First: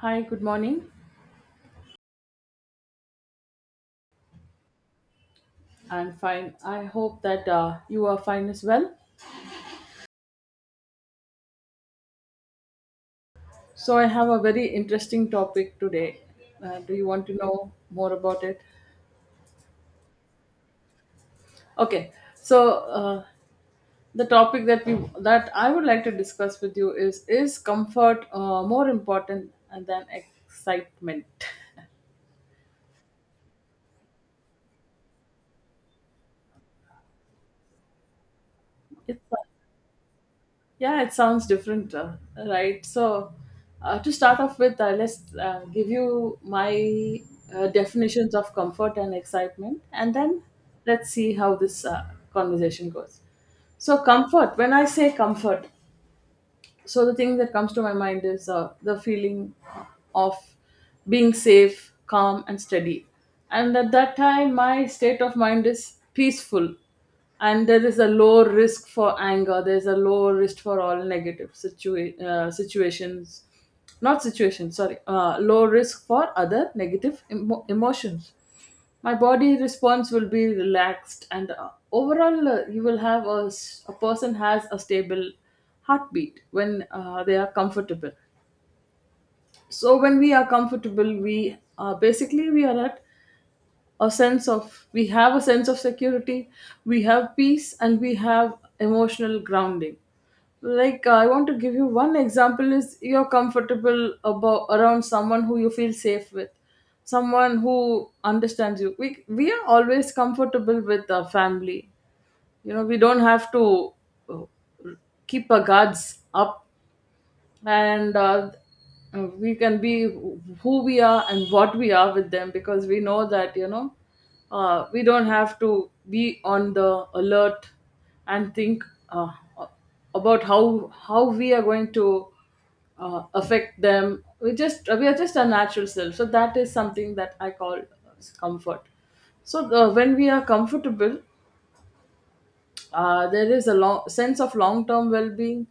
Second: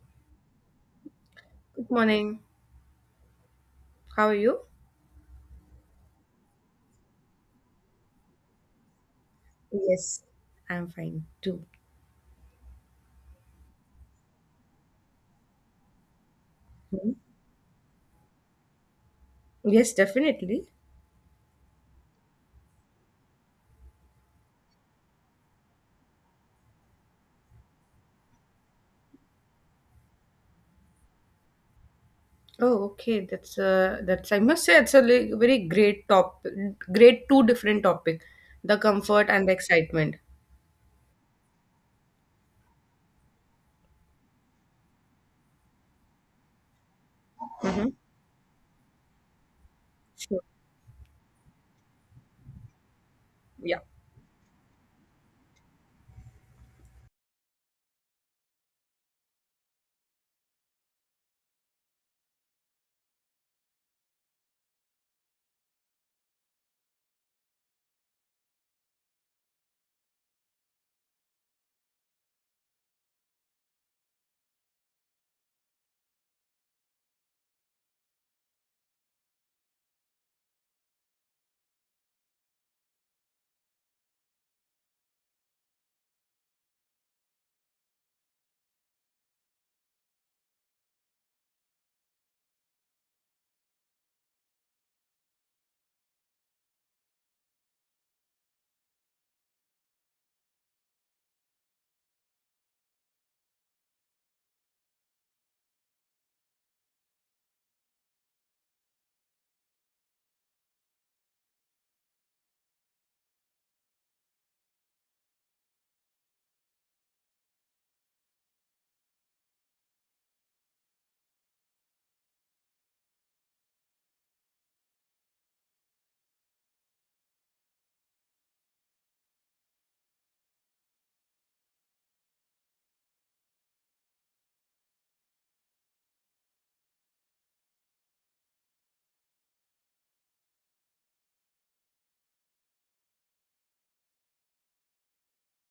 Hi, good morning. Good morning. How are you? I'm fine. I hope that you are fine as well. Yes, I'm fine too. So, I have a very interesting topic today. Do you want to know more about it? Yes, definitely. Okay. So, uh, the topic that we that I would like to discuss with you is, comfort more important than excitement? Oh, okay. That's I must say it's a great two different topic, the It's comfort and the excitement. Yeah, it sounds different, right? So, to start off with, let's give you my Mm-hmm. definitions of comfort and excitement, and Sure. then let's see how this conversation goes. Yeah. So, comfort, when I say comfort, so the thing that comes to my mind is the feeling of being safe, calm and steady, and at that time my state of mind is peaceful, and there is a low risk for anger, there's a low risk for all negative situations. Not situations sorry Low risk for other negative emotions. My body response will be relaxed, and overall you will have a, s- a person has a stable heartbeat when they are comfortable. So when we are comfortable, we are at a sense of we have a sense of security, we have peace, and we have emotional grounding. Like, I want to give you one example is, you're comfortable about around someone who you feel safe with, someone who understands you. We are always comfortable with our family. You know, we don't have to uh, keep our guards up, and we can be who we are and what we are with them, because we know that, you know, we don't have to be on the alert and think uh, about how we are going to affect them. We are just our natural self. So that is something that I call comfort. So when we are comfortable, there is a long sense of long term well being,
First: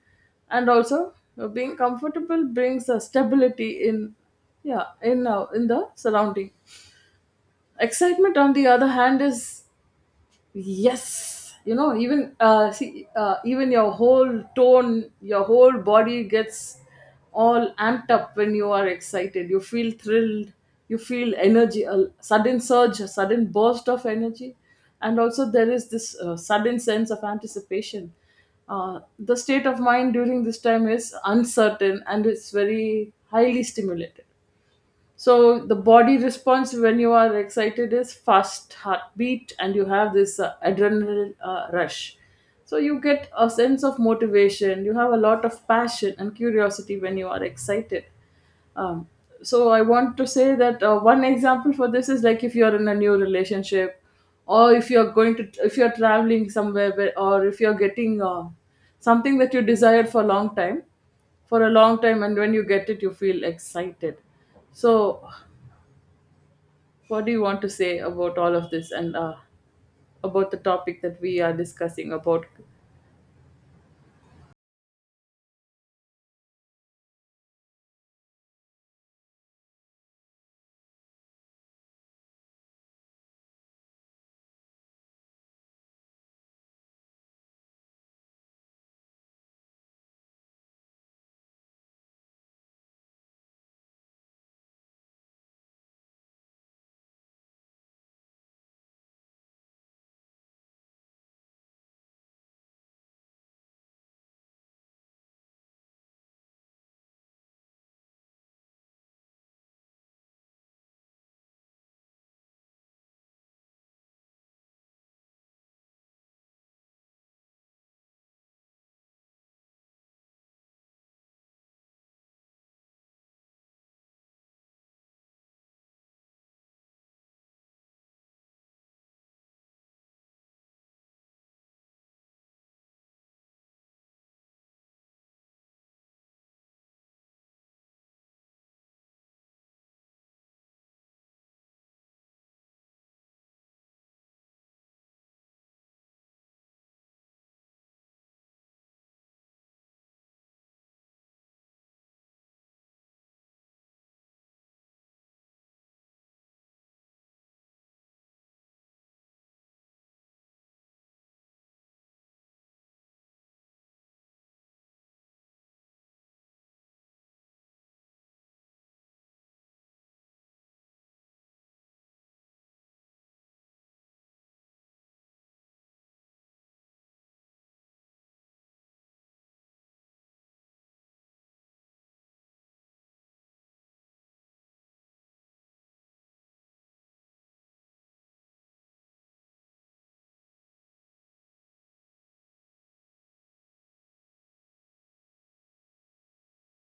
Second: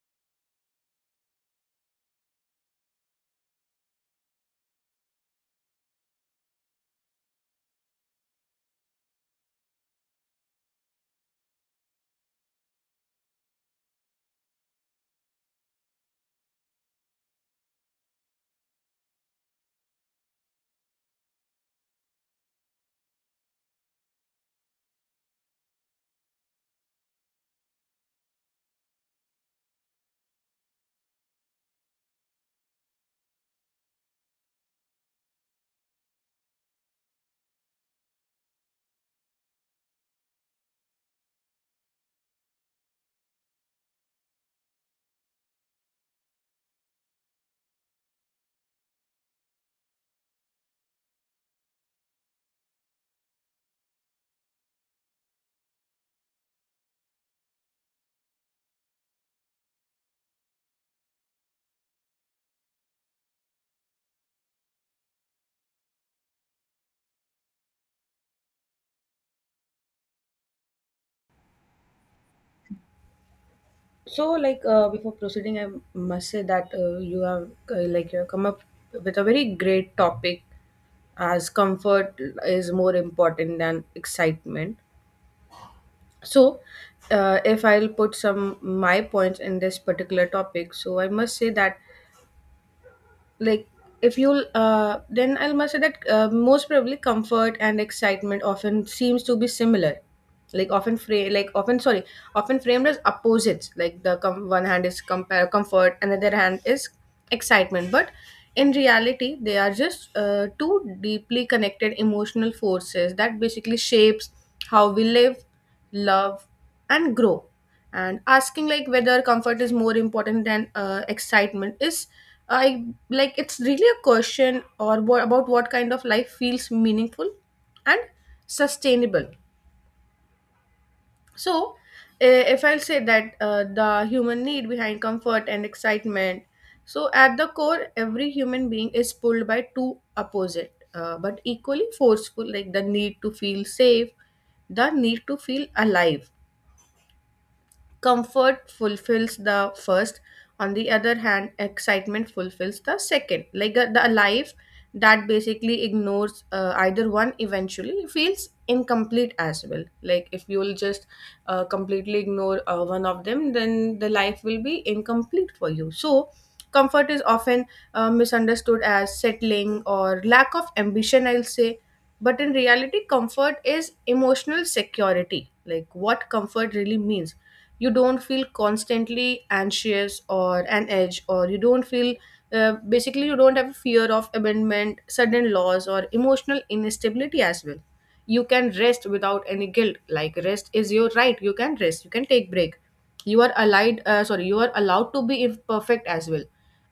and also being comfortable brings a stability in, yeah, in the surrounding. Excitement, on the other hand, is, yes, you know, even your whole tone, your whole body gets all amped up when you are excited. You feel thrilled, you feel energy, a sudden surge, a sudden burst of energy. And also there is this sudden sense of anticipation. The state of mind during this time is uncertain, and it's very highly stimulated. So the body response when you are excited is fast heartbeat, and you have this adrenaline rush. So you get a sense of motivation, you have a lot of passion and curiosity when you are excited. um, so I want to say that one example for this is, like, if you're in a new relationship, or if you're going to if you're traveling somewhere, or if you're getting something that you desired for a long time, and when you get it, you feel excited. So what do you want to say about all of this, and about the topic that we are discussing about? So, like before proceeding, I must say that you have come up with a very great topic, as comfort is more important than excitement. So if I'll put some my points in this particular topic, so I must say that, like, if you'll, then I will must say that most probably comfort and excitement often seems to be similar, like often framed as opposites, like the one hand is compare comfort and the other hand is excitement. But in reality, they are just two deeply connected emotional forces that basically shapes how we live, love, and grow. And asking, like, whether comfort is more important than excitement is I like it's really a question or what, about what kind of life feels meaningful and sustainable. So, if I'll say that the human need behind comfort and excitement, so at the core, every human being is pulled by two opposite, but equally forceful, like the need to feel safe, the need to feel alive. Comfort fulfills the first; on the other hand, excitement fulfills the second. Like, the life that basically ignores either one eventually feels incomplete as well. Like, if you will just completely ignore one of them, then the life will be incomplete for you. So comfort is often misunderstood as settling or lack of ambition, I'll say. But in reality, comfort is emotional security. Like, what comfort really means, you don't feel constantly anxious or an edge, or you don't feel, basically, you don't have a fear of abandonment, sudden loss, or emotional instability as well. You can rest without any guilt, like rest is your right. You can rest, you can take break. You are allowed to be imperfect as well.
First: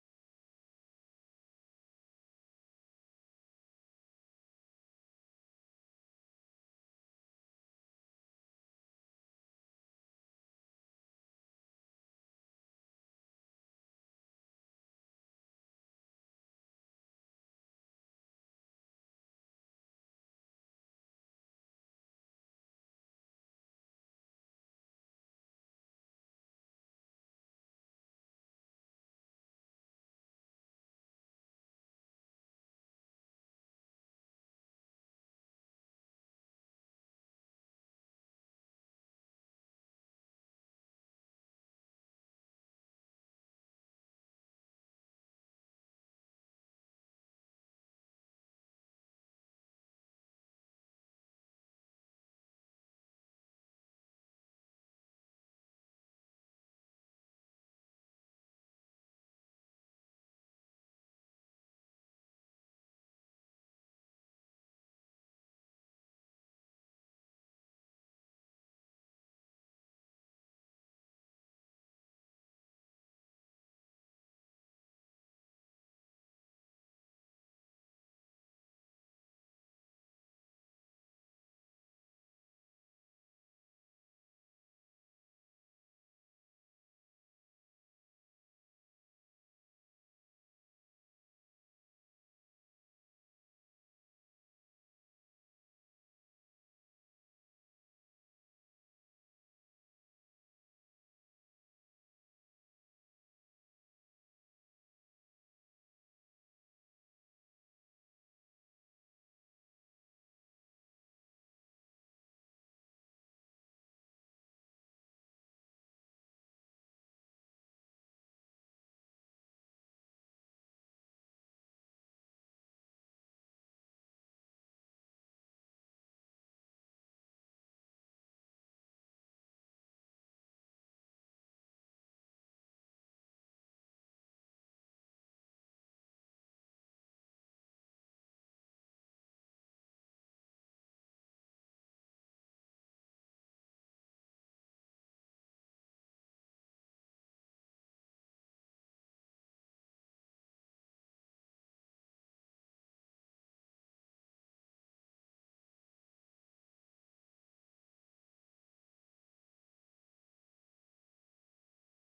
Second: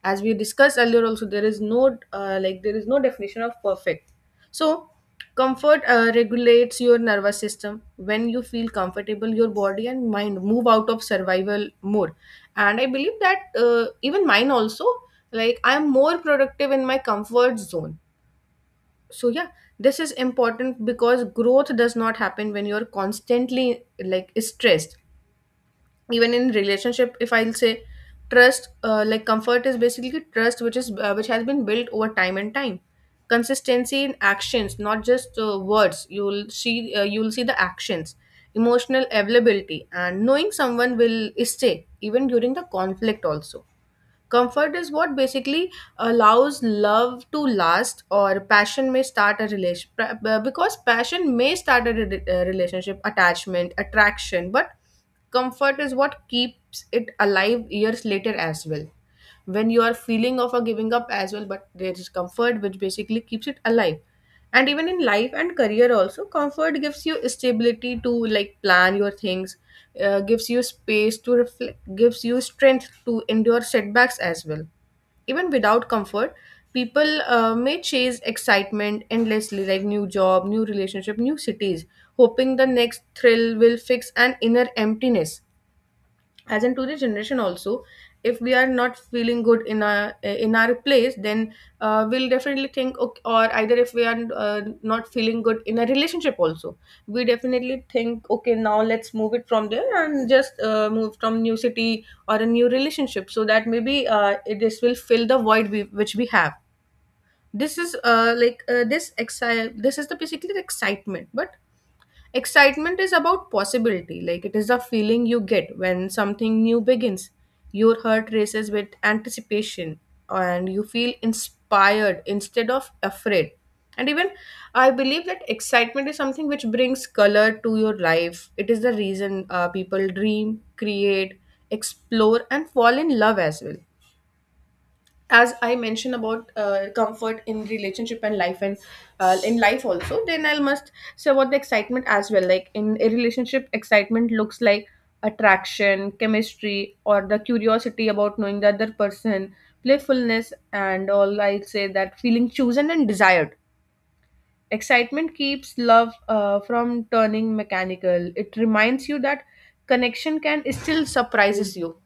As we discussed earlier also, there is no definition of perfect. So, comfort regulates your nervous system. When you feel comfortable, your body and mind move out of survival mode. And I believe that, even mine also, like, I'm more productive in my comfort zone. So, yeah, this is important because growth does not happen when you're constantly, like, stressed. Even in relationship, if I'll say, trust, like, comfort is basically trust which has been built over time and time, consistency in actions, not just words. You'll see the actions, emotional availability, and knowing someone will stay even during the conflict also. Comfort is what basically allows love to last, or passion may start a relation, because passion may start a relationship, attachment, attraction, but comfort is what keeps it alive years later as well. When you are feeling of a giving up as well, but there is comfort which basically keeps it alive. And even in life and career also, comfort gives you stability to, like, plan your things, gives you space to reflect, gives you strength to endure setbacks as well. Even without comfort, people may chase excitement endlessly, like new job, new relationship, new cities, hoping the next thrill will fix an inner emptiness, as in today's generation also. If we are not feeling good in our place, then we'll definitely think, okay, or either, if we are, not feeling good in a relationship also, we definitely think, okay, now let's move it from there and just move from new city or a new relationship, so that maybe, this will fill the void which we have. This is this is the basically the excitement. But excitement is about possibility. Like, it is the feeling you get when something new begins. Your heart races with anticipation and you feel inspired instead of afraid. And even, I believe that excitement is something which brings color to your life. It is the reason people dream, create, explore, and fall in love as well. As I mentioned about comfort in relationship and life, and in life also, then I must say about the excitement as well. Like, in a relationship, excitement looks like attraction, chemistry, or the curiosity about knowing the other person, playfulness, and all. I'd say that feeling chosen and desired, excitement keeps love from turning mechanical. It reminds you that connection can still surprises you.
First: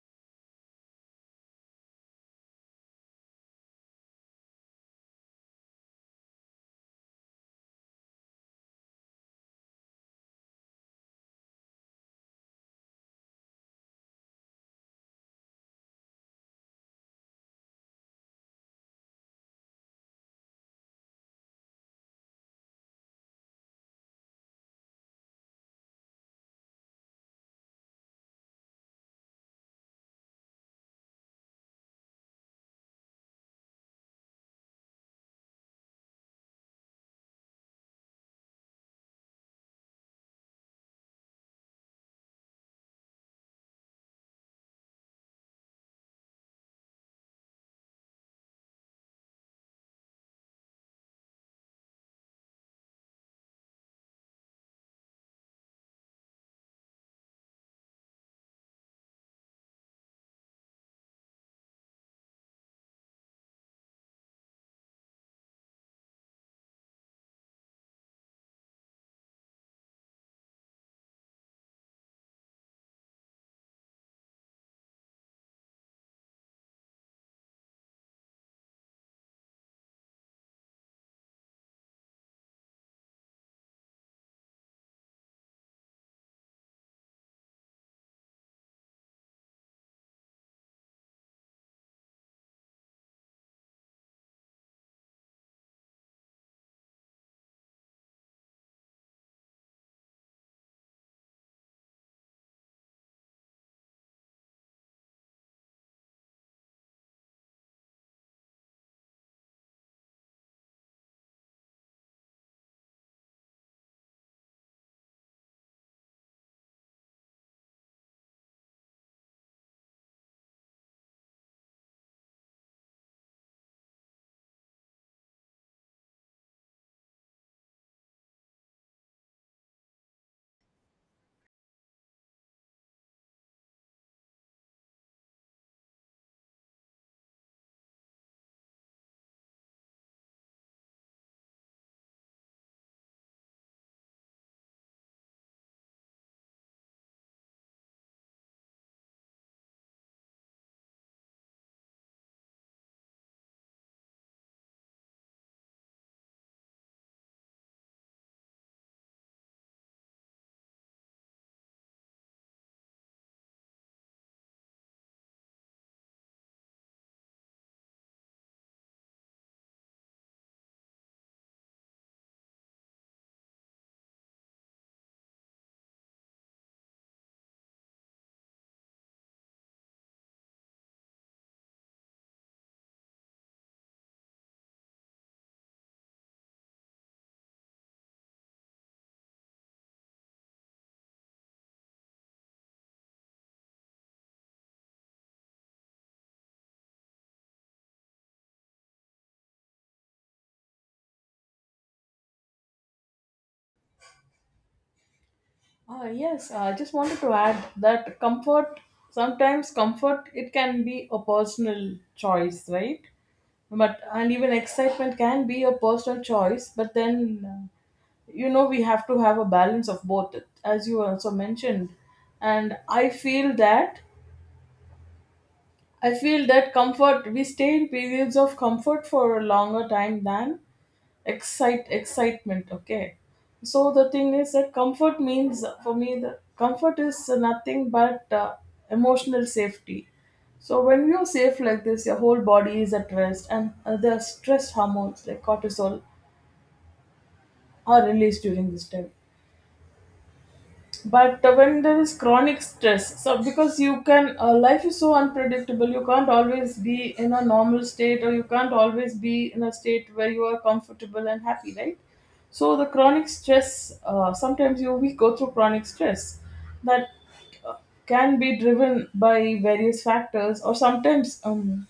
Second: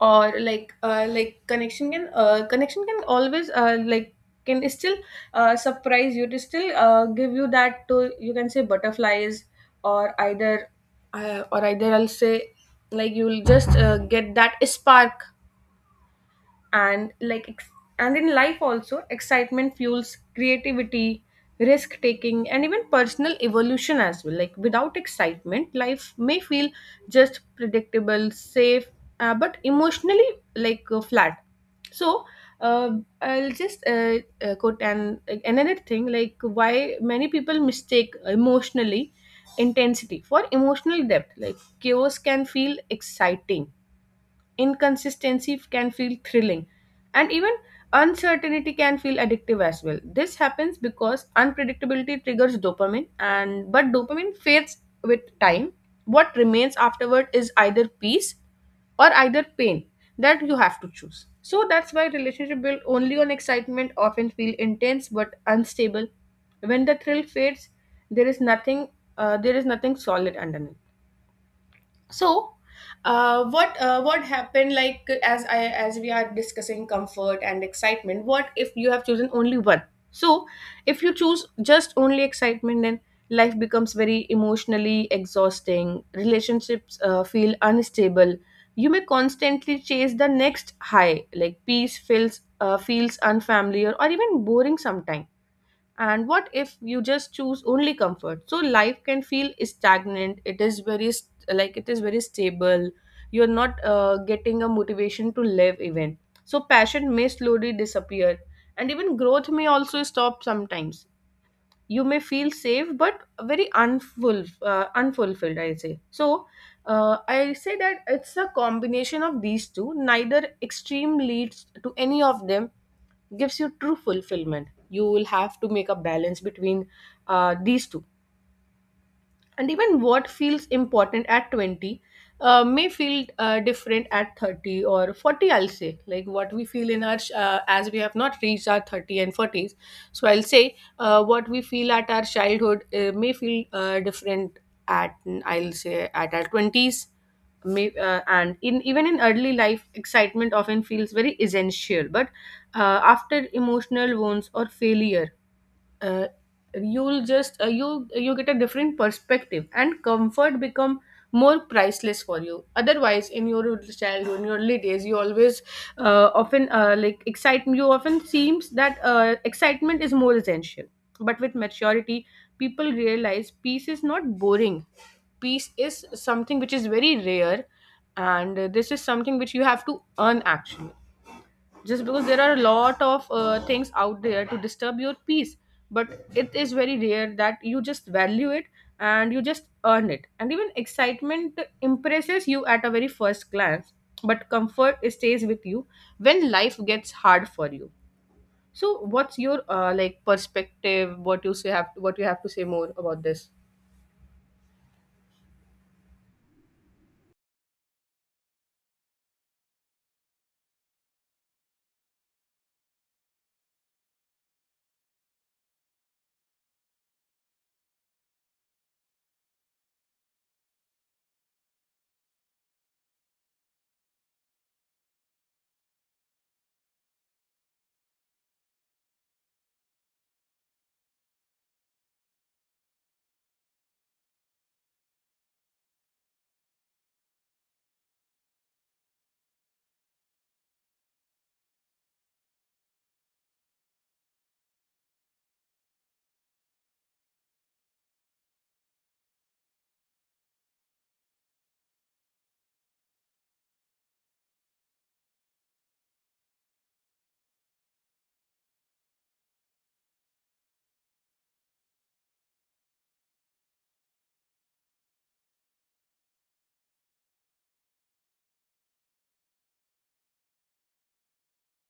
Or, like, connection can, connection can always, can still, surprise you to still, give you that, to, you can say, butterflies. Or either, I'll say, like, you'll just get that spark. And like ex- and in life also, excitement fuels creativity, risk taking, and even personal evolution as well. Like, without excitement, life may feel just predictable, safe, but emotionally, like, flat. So, uh, I'll just quote an like, another thing, like, why many people mistake emotionally intensity for emotional depth. Like, chaos can feel exciting, inconsistency can feel thrilling, and even uncertainty can feel addictive as well. This happens because unpredictability triggers dopamine, and but dopamine fades with time. What remains afterward is either peace or either pain that you have to choose. So that's why relationship built only on excitement often feel intense but unstable. When the thrill fades, there is nothing. There is nothing solid underneath. So, what happened, like, as we are discussing comfort and excitement, what if you have chosen only one? So, if you choose just only excitement, then life becomes very emotionally exhausting, relationships feel unstable. You may constantly chase the next high. Like, peace feels, unfamiliar or even boring sometimes. And what if you just choose only comfort? So life can feel stagnant. It is very stable. You're not getting a motivation to live even. So passion may slowly disappear, and even growth may also stop sometimes. You may feel safe, but very unfulfilled, I say. So, I say that it's a combination of these two. Neither extreme leads to any of them, gives you true fulfillment. You will have to make a balance between these two. And even what feels important at 20 may feel different at 30 or 40, I'll say. Like, what we feel in our as we have not reached our 30 and 40s. So I'll say, what we feel at our childhood may feel different at, I'll say at our 20s. And in even in early life, excitement often feels very essential. But after emotional wounds or failure, uh, you'll just, you get a different perspective, and comfort become more priceless for you. Otherwise, in your childhood, in your early days, you always often like excitement. You often seems that excitement is more essential. But with maturity, people realize peace is not boring. Peace is something which is very rare. And this is something which you have to earn, actually. Just because there are a lot of things out there to disturb your peace, but it is very rare that you just value it and you just earn it. And even excitement impresses you at a very first glance, but comfort stays with you when life gets hard for you. So what's your like, perspective? What you have to say more about this? Yes, I just wanted to add that comfort, sometimes comfort, it can be a personal choice, right? But and even excitement can be a personal choice, but then you know, we have to have a balance of both, as you also mentioned. And I feel that comfort, we stay in periods of comfort for a longer time than excitement. Okay, so the thing is that comfort means for me, the comfort is nothing but emotional safety. So when you're safe like this, your whole body is at rest, and the stress hormones like cortisol are released during this time. But when there is chronic stress, so because you can life is so unpredictable, you can't always be in a normal state, or you can't always be in a state where you are comfortable and happy, right? So the chronic stress, sometimes you we go through chronic stress that uh, can be driven by various factors, or sometimes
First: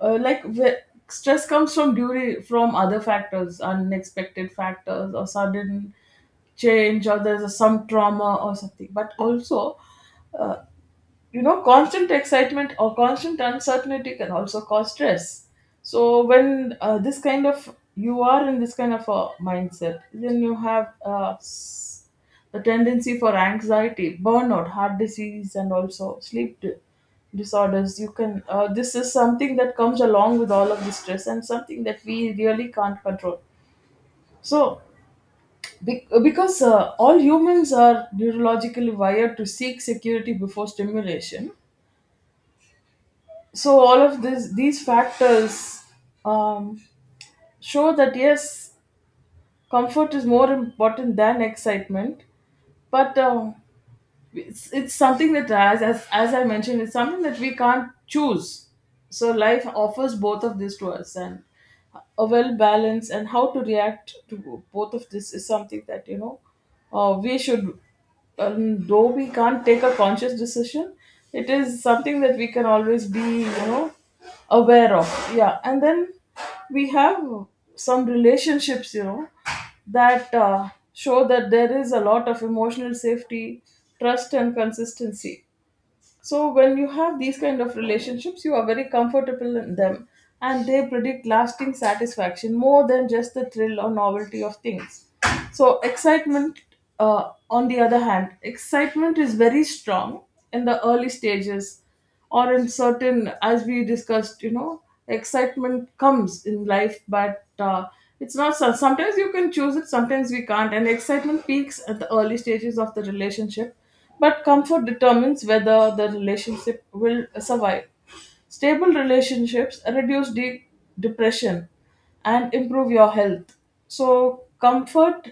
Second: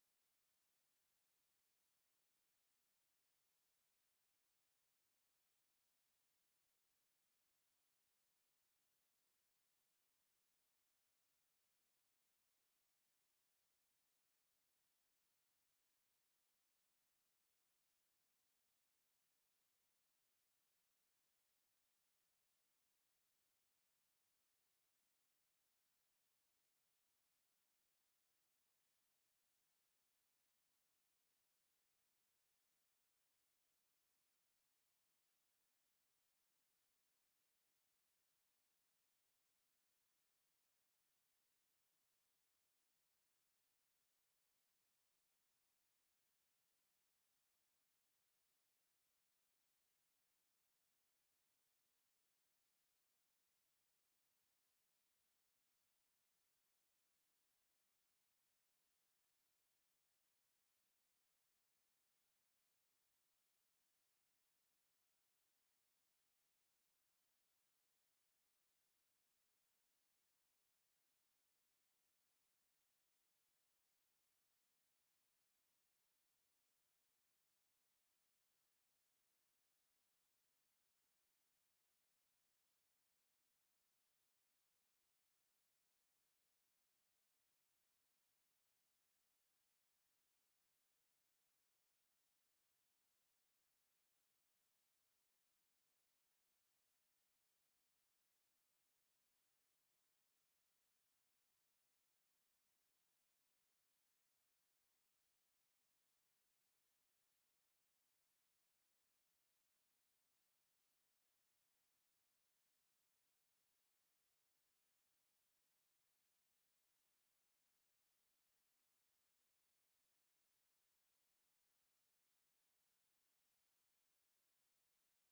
uh, like wh- stress comes from other factors, unexpected factors, or sudden change, or there's some trauma or something. But also uh, you know, constant excitement or constant uncertainty can also cause stress. So when this kind of you are in this kind of a mindset, then you have the tendency for anxiety, burnout, heart disease, and also disorders. You can This is something that comes along with all of the stress, and something that we really can't control. So because all humans are neurologically wired to seek security before stimulation. So all of this these factors um, show that, yes, comfort is more important than excitement. But it's something that, as as I mentioned, it's something that we can't choose. So life offers both of this to us, and a well balance and how to react to both of this is something that, you know, we should, though we can't take a conscious decision, it is something that we can always be, you know, aware of. Yeah, and then we have some relationships, you know, that show that there is a lot of emotional safety, trust and consistency. So when you have these kind of relationships, you are very comfortable in them, and they predict lasting satisfaction more than just the thrill or novelty of things. So excitement, uh, on the other hand, excitement is very strong in the early stages, or in certain, as we discussed, you know, excitement comes in life, but it's not so- sometimes you can choose it, sometimes we can't. And excitement peaks at the early stages of the relationship, but comfort determines whether the relationship will survive. Stable relationships reduce depression, and improve your health. So comfort,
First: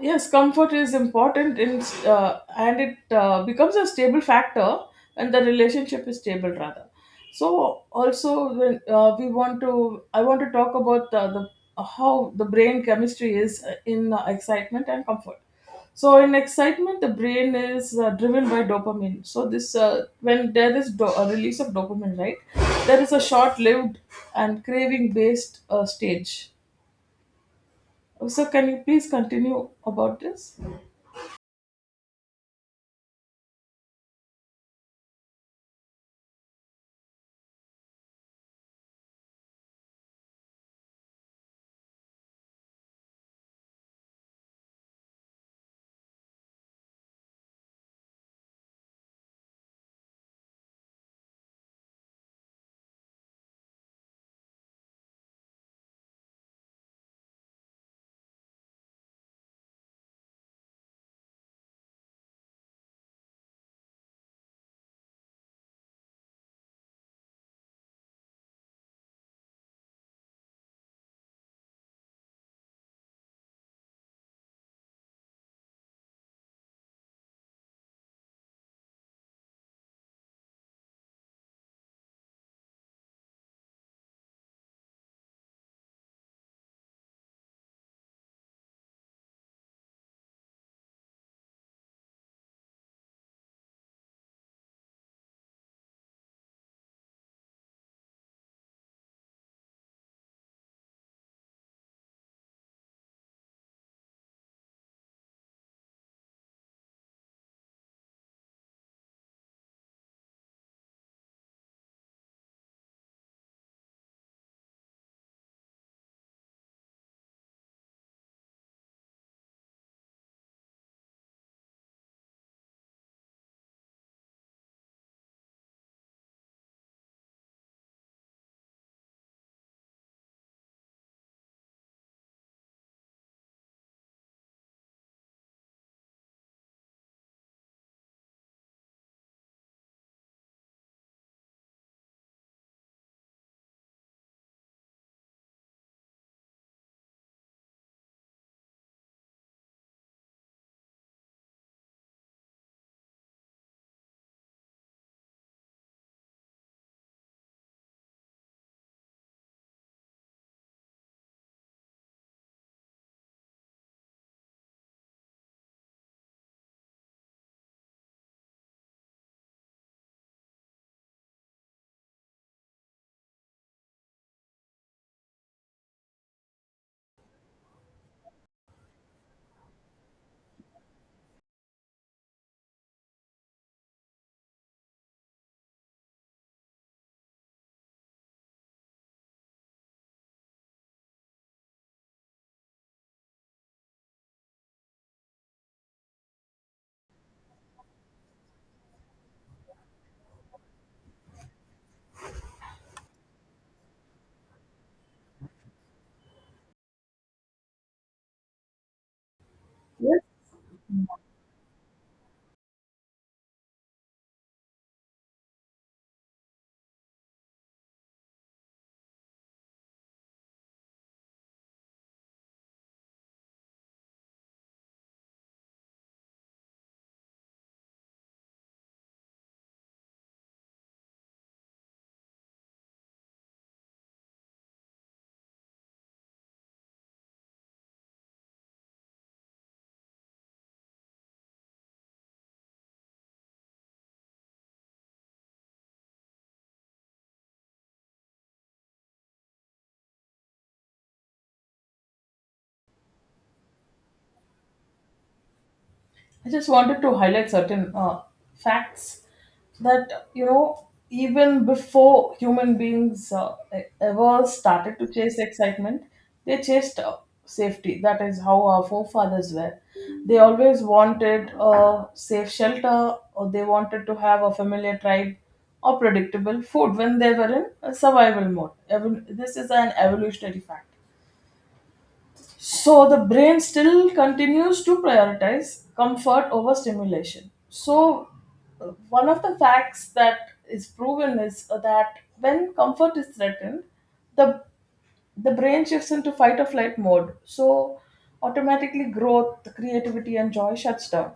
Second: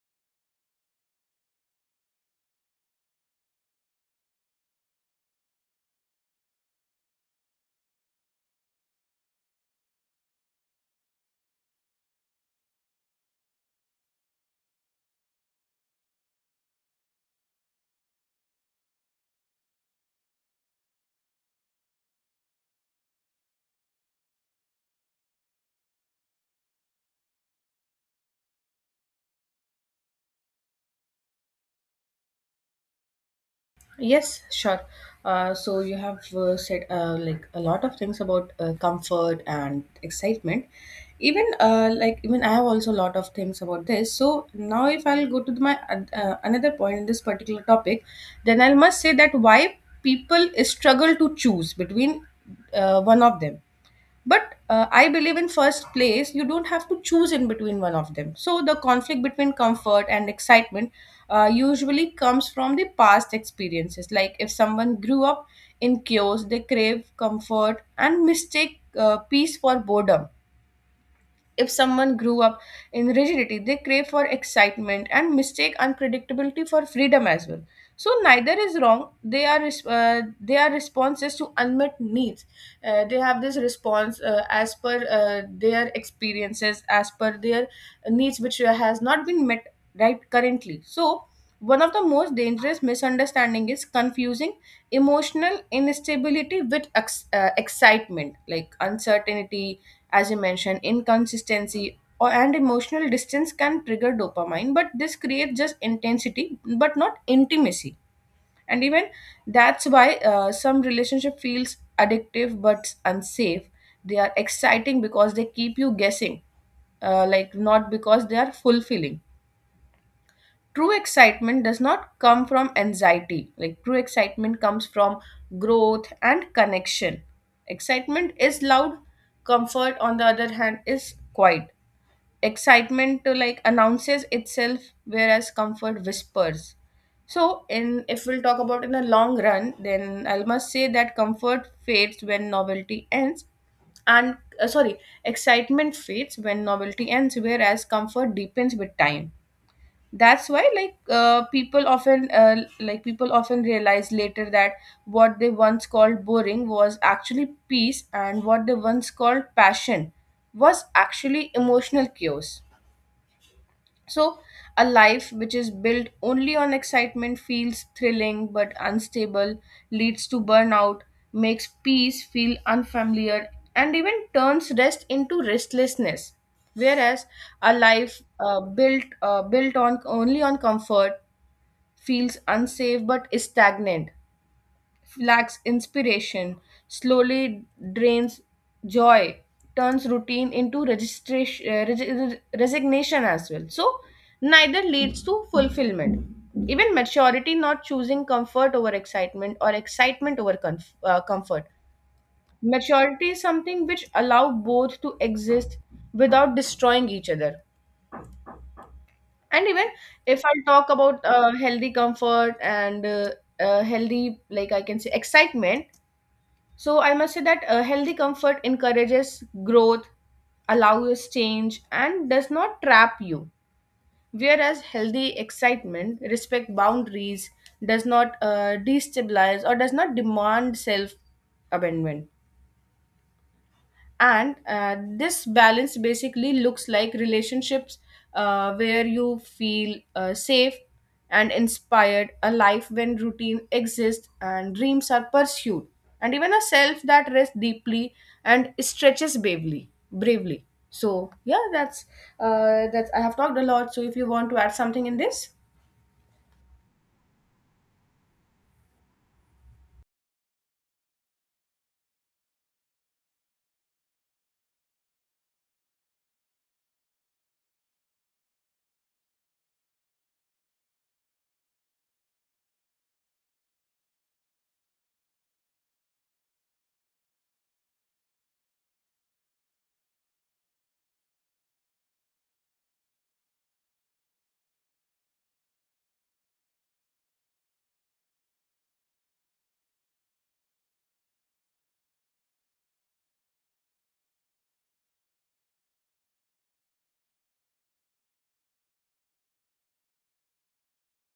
yes, comfort is important and it becomes a stable factor when the relationship is stable rather. So also, when we want to, I want to talk about the how the brain chemistry is in excitement and comfort. So in excitement, the brain is driven by dopamine. So this when there is a release of dopamine, right? There is a short-lived and craving-based stage. So can you please continue about this? Yes, sure. So you have said like a lot of things about comfort and excitement. Even I have also a lot of things about this. So now, if I'll go to my another point in this particular topic, then I must say that why people struggle to choose between one of them. But I believe, in first place, you don't have to choose in between one of them. So the conflict between comfort and excitement usually comes from the past experiences. Like, if someone grew up in chaos, they crave comfort and mistake peace for boredom. If someone grew up in rigidity, they crave for excitement and mistake unpredictability for freedom as well. So neither is wrong. They are responses to unmet needs. They have this response as per their experiences, as per their needs, which has not been met right currently. So one of the most dangerous misunderstanding is confusing emotional instability with excitement, like uncertainty, as you mentioned, inconsistency, or and emotional distance can trigger dopamine, but this creates just intensity, but not intimacy. And even that's why some relationship feels addictive but unsafe. They are exciting because they keep you guessing, like not because they are fulfilling. True excitement does not come from anxiety, like true excitement comes from growth and connection. Excitement is loud, comfort on the other hand is quiet. Excitement to like announces itself, whereas comfort whispers. So in if we'll talk about in the long run, then I must say that comfort fades when novelty ends, and sorry, excitement fades when novelty ends, whereas comfort deepens with time. That's why like people often realize later that what they once called boring was actually peace, and what they once called passion was actually emotional chaos. So, a life which is built only on excitement feels thrilling but unstable, leads to burnout, makes peace feel unfamiliar, and even turns rest into restlessness. Whereas a life built on only on comfort feels unsafe but is stagnant, lacks inspiration, slowly drains joy, turns routine into registration, resignation as well. So, neither leads to fulfillment. Even maturity not choosing comfort over excitement or excitement over comfort. Maturity is something which allow both to exist without destroying each other. And even if I talk about healthy comfort and healthy, like I can say, excitement, so I must say that healthy comfort encourages growth, allows change, and does not trap you. Whereas healthy excitement respect boundaries, does not destabilize, or does not demand self abandonment. And this balance basically looks like relationships where you feel safe and inspired, a life when routine exists and dreams are pursued, and even a self that rests deeply and stretches bravely. So yeah, that's that's, I have talked a lot, so if you want to add something in this. I just wanted to highlight certain facts that, you know, even before human beings ever started to chase excitement, they chased safety. That is how our forefathers were. They always wanted a safe shelter, or they wanted to have a familiar tribe, or predictable food when they were in a survival mode. Even this is an evolutionary fact. So the brain still continues to prioritize comfort over stimulation. So one of the facts that is proven is that when comfort is threatened, the the brain shifts into fight or flight mode. So automatically growth, creativity and joy shuts down.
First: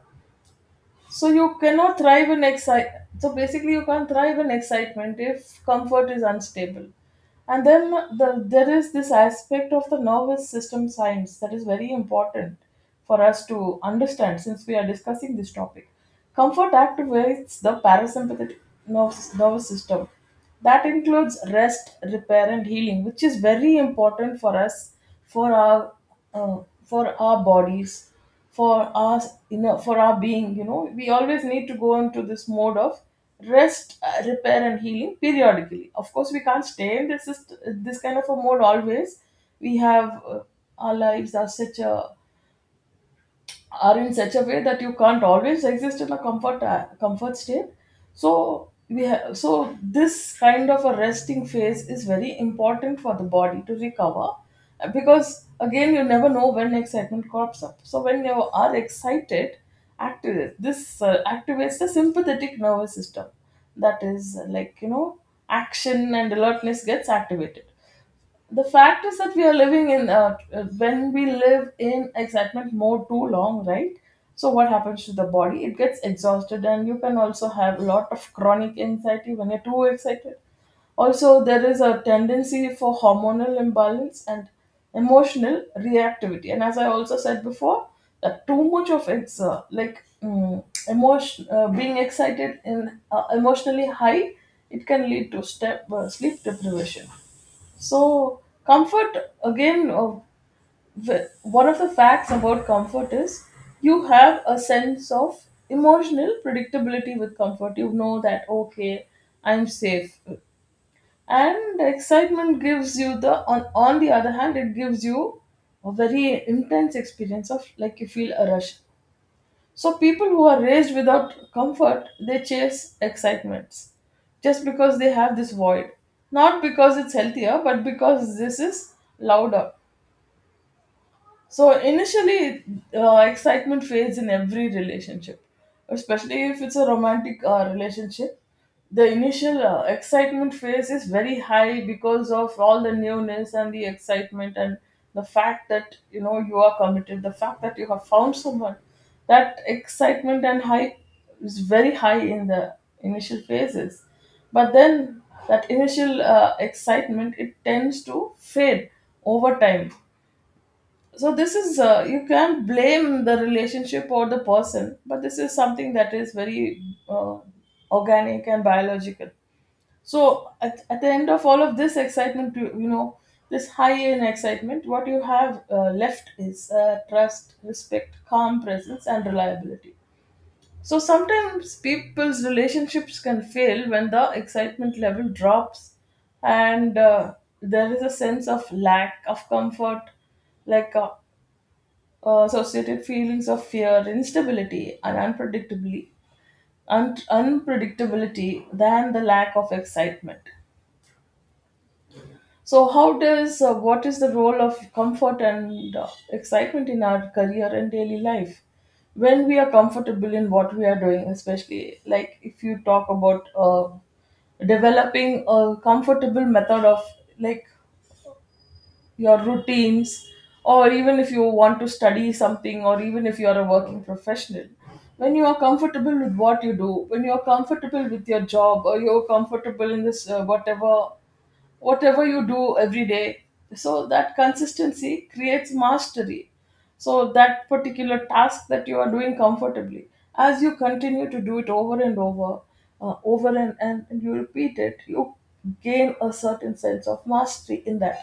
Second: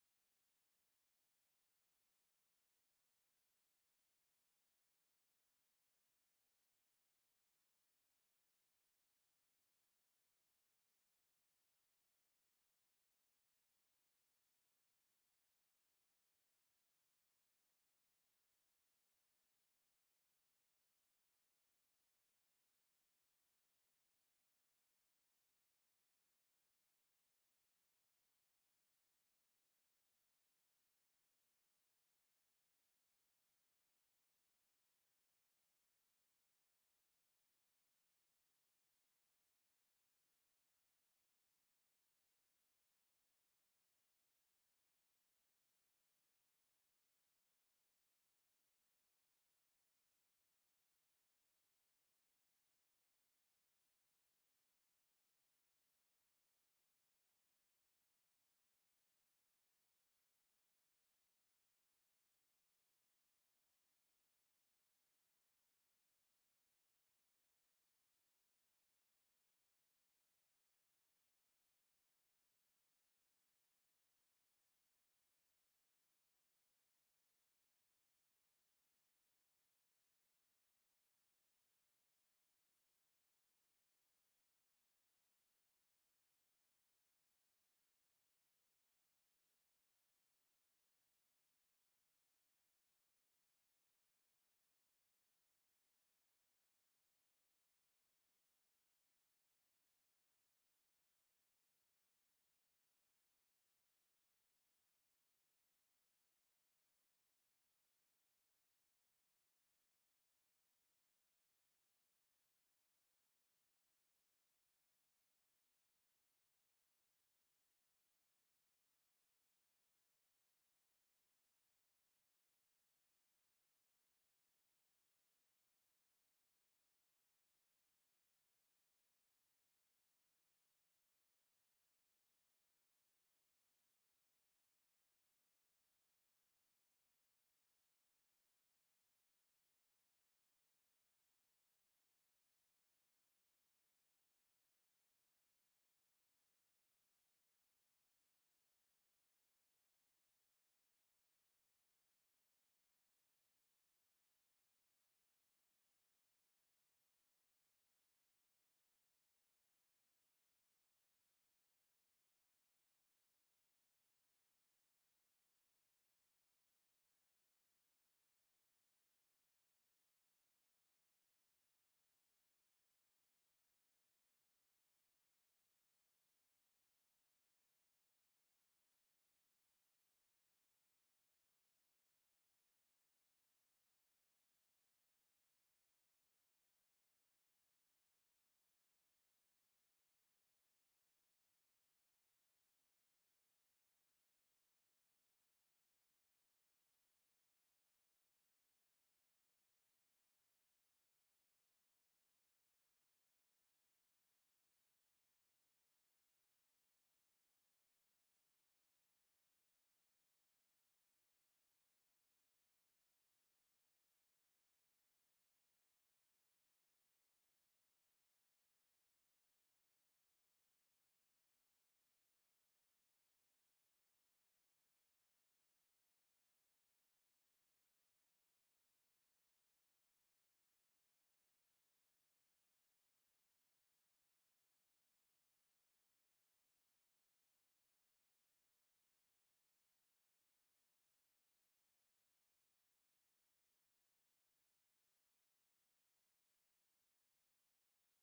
So you cannot thrive in excite. So basically, you can't thrive in excitement if comfort is unstable. And then there is this aspect of the nervous system science that is very important for us to understand, since we are discussing this topic. Comfort activates the parasympathetic nervous system. That includes rest, repair, and healing, which is very important for us, for our, uh, for our bodies, for us, you know, for our being. You know, we always need to go into this mode of rest, repair and healing periodically. Of course, we can't stay in this this kind of a mode always. We have Our lives are such a are in such a way that you can't always exist in a comfort state. So we have So this kind of a resting phase is very important for the body to recover, because, again, you never know when excitement crops up. So when you are excited, activates the sympathetic nervous system. That is, like, you know, action and alertness gets activated. The fact is that we are living in, when we live in excitement mode too long, right? So what happens to the body, it gets exhausted, and you can also have a lot of chronic anxiety when you're too excited. Also there is a tendency for hormonal imbalance and emotional reactivity. And as I also said before, that too much of it's like mm, emotion being excited in, emotionally high, it can lead to step sleep deprivation. So, comfort again, one of the facts about comfort is, you have a sense of emotional predictability with comfort. You know that, okay, I'm safe. And excitement gives you the, on the other hand, it gives you a very intense experience of, like, you feel a rush. So people who are raised without comfort, they chase excitements just because they have this void. Not because it's healthier, but because this is louder. So initially, excitement fades in every relationship, especially if it's a romantic relationship. The initial excitement phase is very high because of all the newness and the excitement, and the fact that you know you are committed, the fact that you have found someone. That excitement and hype is very high in the initial phases, but then that initial excitement, it tends to fade over time. So this is you can't blame the relationship or the person, but this is something that is very uh, organic and biological. So at the end of all of this excitement, you know, this high in excitement, what you have left is trust, respect, calm presence, and reliability. So sometimes people's relationships can fail when the excitement level drops, and there is a sense of lack of comfort, like associated feelings of fear, instability, and unpredictably, unpredictability, than the lack of excitement. So, how does what is the role of comfort and excitement in our career and daily life? When we are comfortable in what we are doing, especially like if you talk about developing a comfortable method of, like, your routines, or even if you want to study something, or even if you are a working professional, when you are comfortable with what you do, when you are comfortable with your job, or you're comfortable in this whatever, whatever you do every day. So that consistency creates mastery. So that particular task that you are doing comfortably, as you continue to do it over and over, over and you repeat it, you gain a certain sense of mastery in that.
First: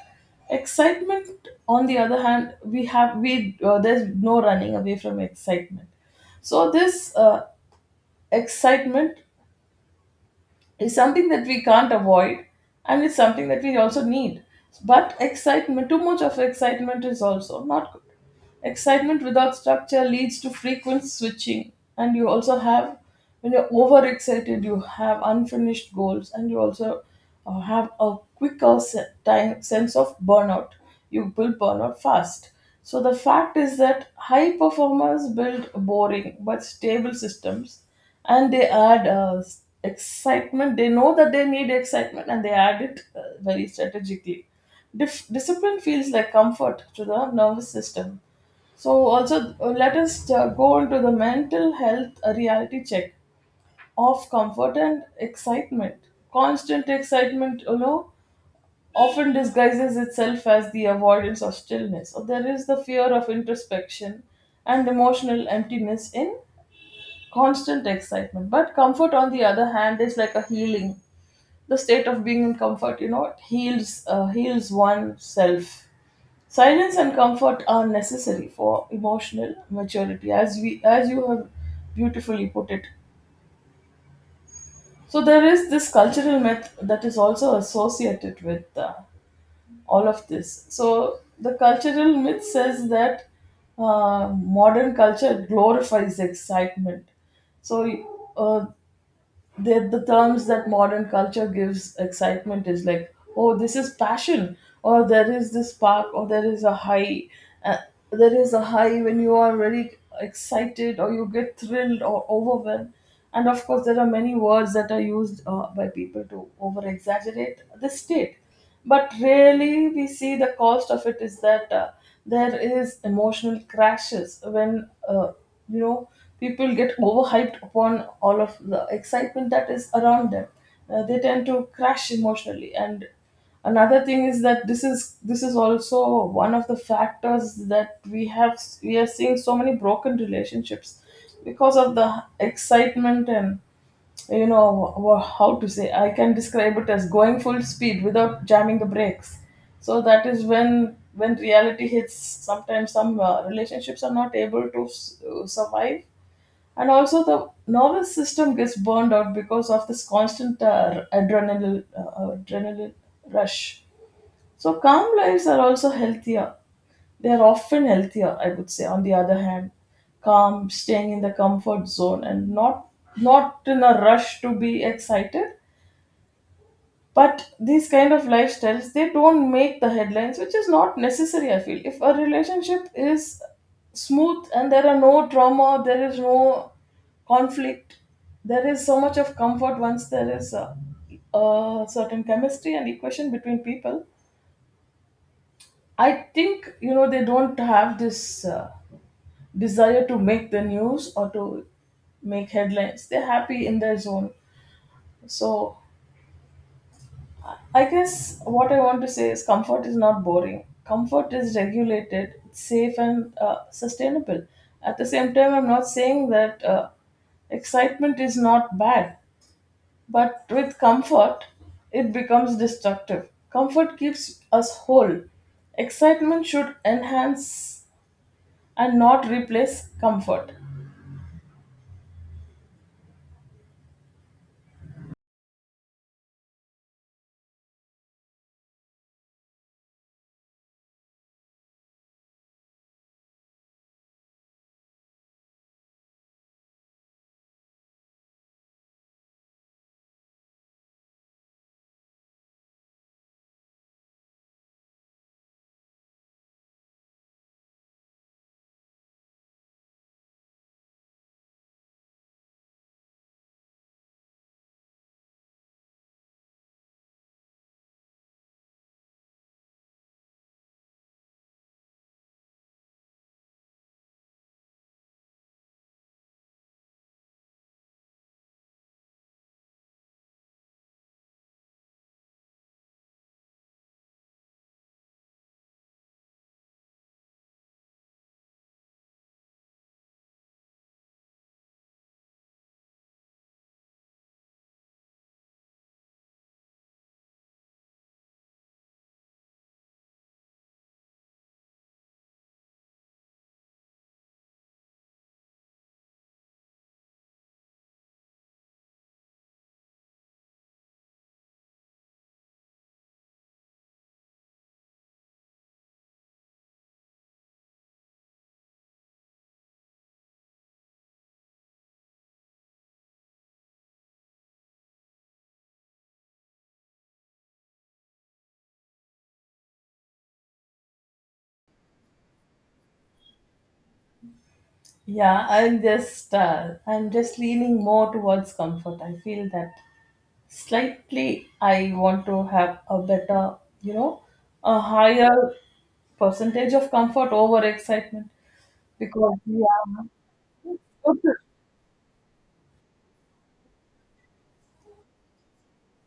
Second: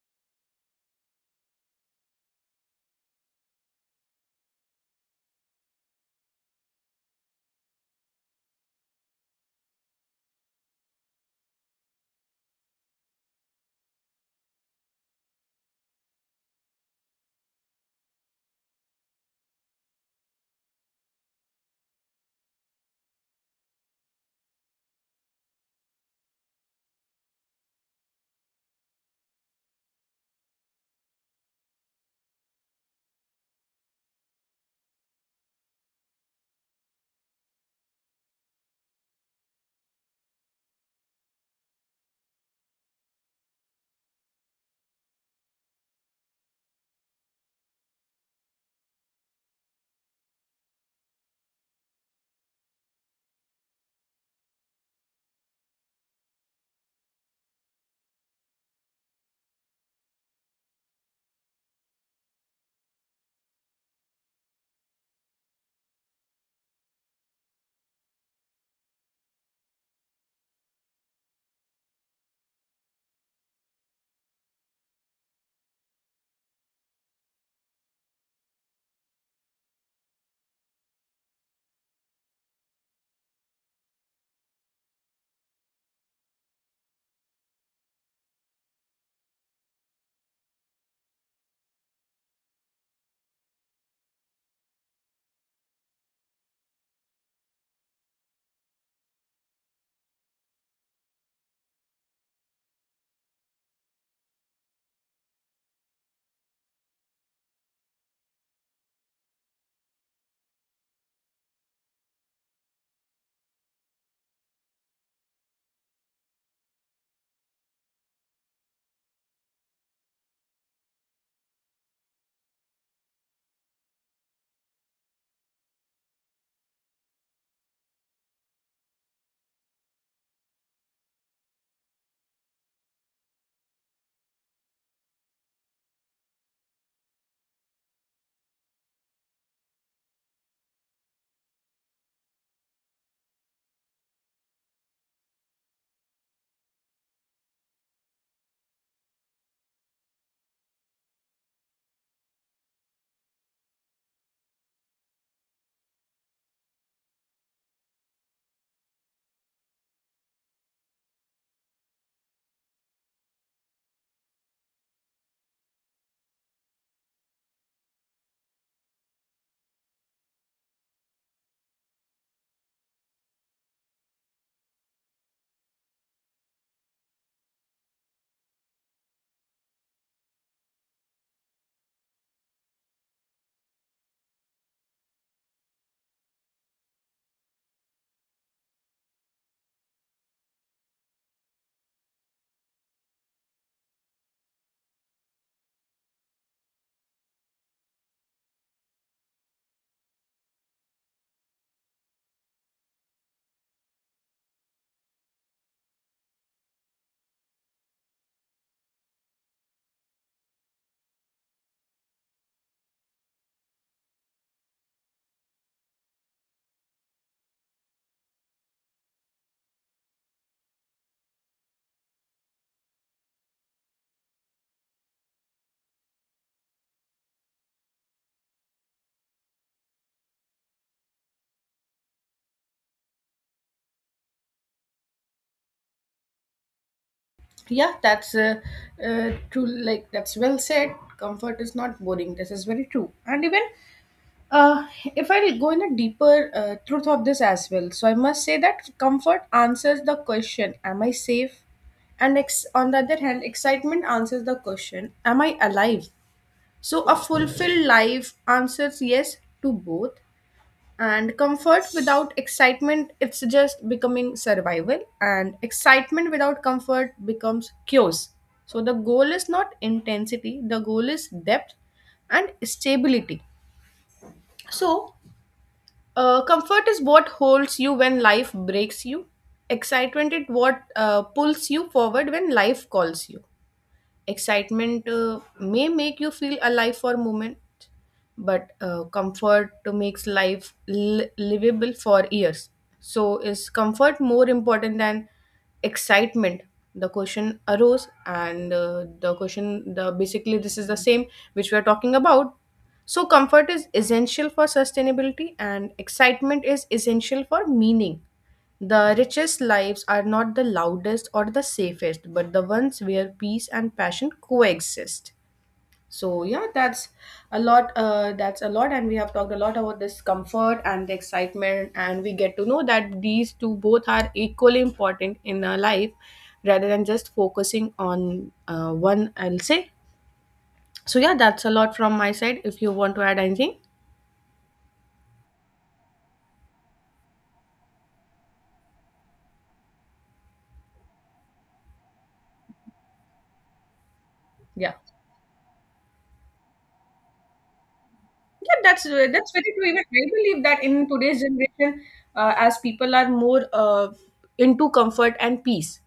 Excitement, on the other hand, we there's no running away from excitement. So this excitement is something that we can't avoid, and it's something that we also need, but excitement, too much of excitement is also not good. Excitement without structure leads to frequent switching, and you also have, when you're overexcited you have unfinished goals, and you also have a quicker time, sense of burnout. You will burn out fast. So the fact is that high performers build boring but stable systems, and they add excitement. They know that they need excitement and they add it very strategically. Discipline feels like comfort to the nervous system. So, also, let us go into the mental health reality check of comfort and excitement. Constant excitement, you know, often disguises itself as the avoidance of stillness. So, there is the fear of introspection and emotional emptiness in constant excitement. But comfort, on the other hand, is like a healing. The state of being in comfort, you know, it heals heals oneself. Silence and comfort are necessary for emotional maturity, as we as you have beautifully put it. So there is this cultural myth that is also associated with all of this. So the cultural myth says that modern culture glorifies excitement. So the terms that modern culture gives excitement is like, oh, this is passion, or there is this spark, or there is a high, uh, there is a high when you are very excited, or you get thrilled or overwhelmed. And of course there are many words that are used by people to over exaggerate the state. But really we see the cost of it is that there is emotional crashes when, you know, people get overhyped upon all of the excitement that is around them. They tend to crash emotionally. And another thing is that this is also one of the factors that we are seeing, so many broken relationships because of the excitement. And you know, how to say, I can describe it as going full speed without jamming the brakes. So that is when reality hits, sometimes some relationships are not able to survive. And also the nervous system gets burned out because of this constant adrenaline, adrenaline rush. So calm lives are also healthier. They are often healthier, I would say. On the other hand, calm, staying in the comfort zone, and not in a rush to be excited. But these kind of lifestyles, they don't make the headlines, which is not necessary. I feel if a relationship is smooth and there are no trauma, there is no conflict, there is so much of comfort once there is a certain chemistry and equation between people. I think, you know, they don't have this desire to make the news or to make headlines. They're happy in their zone. So I guess what I want to say is, comfort is not boring. Comfort is regulated, safe, and sustainable. At the same time, I'm not saying that excitement is not bad, but with comfort, it becomes destructive. Comfort keeps us whole. Excitement should enhance and not replace comfort. Yeah, that's true, like that's well said, comfort is not boring, this is very true. And even Uh, if I go in a deeper truth of this as well, so I must say that comfort answers the question, am I safe? And on the other hand, excitement answers the question, am I alive? So a fulfilled life answers yes to both. And comfort without excitement, it's just becoming survival, and excitement without comfort becomes chaos. So the goal is not intensity, the goal is depth and stability. So comfort is what holds you when life breaks you. Excitement is what pulls you forward when life calls you. Excitement may make you feel alive for a moment, but comfort makes life livable for years. So, is comfort more important than excitement? The question arose, and the question, the basically, this is the same which we are talking about. So, comfort is essential for sustainability, and excitement is essential for meaning. The richest lives are not the loudest or the safest, but the ones where peace and passion coexist. So yeah, that's a lot. That's a lot, and we have talked a lot about this comfort and the excitement, and we get to know that these two both are equally important in our life, rather than just focusing on one, I'll say. So yeah, that's a lot from my side. If you want to add anything, Yeah, I'm just leaning more towards comfort. I feel that slightly I want to have a better, you know, a yeah. higher percentage of comfort over excitement Yeah, that's because, very true. Even yeah, I believe that in okay. today's generation, as people are more into comfort and peace,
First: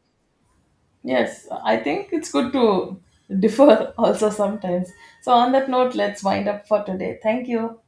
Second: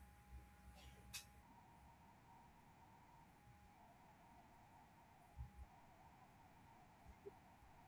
Yes, I think it's good to differ also sometimes. So on that note, let's wind up for today. Thank you.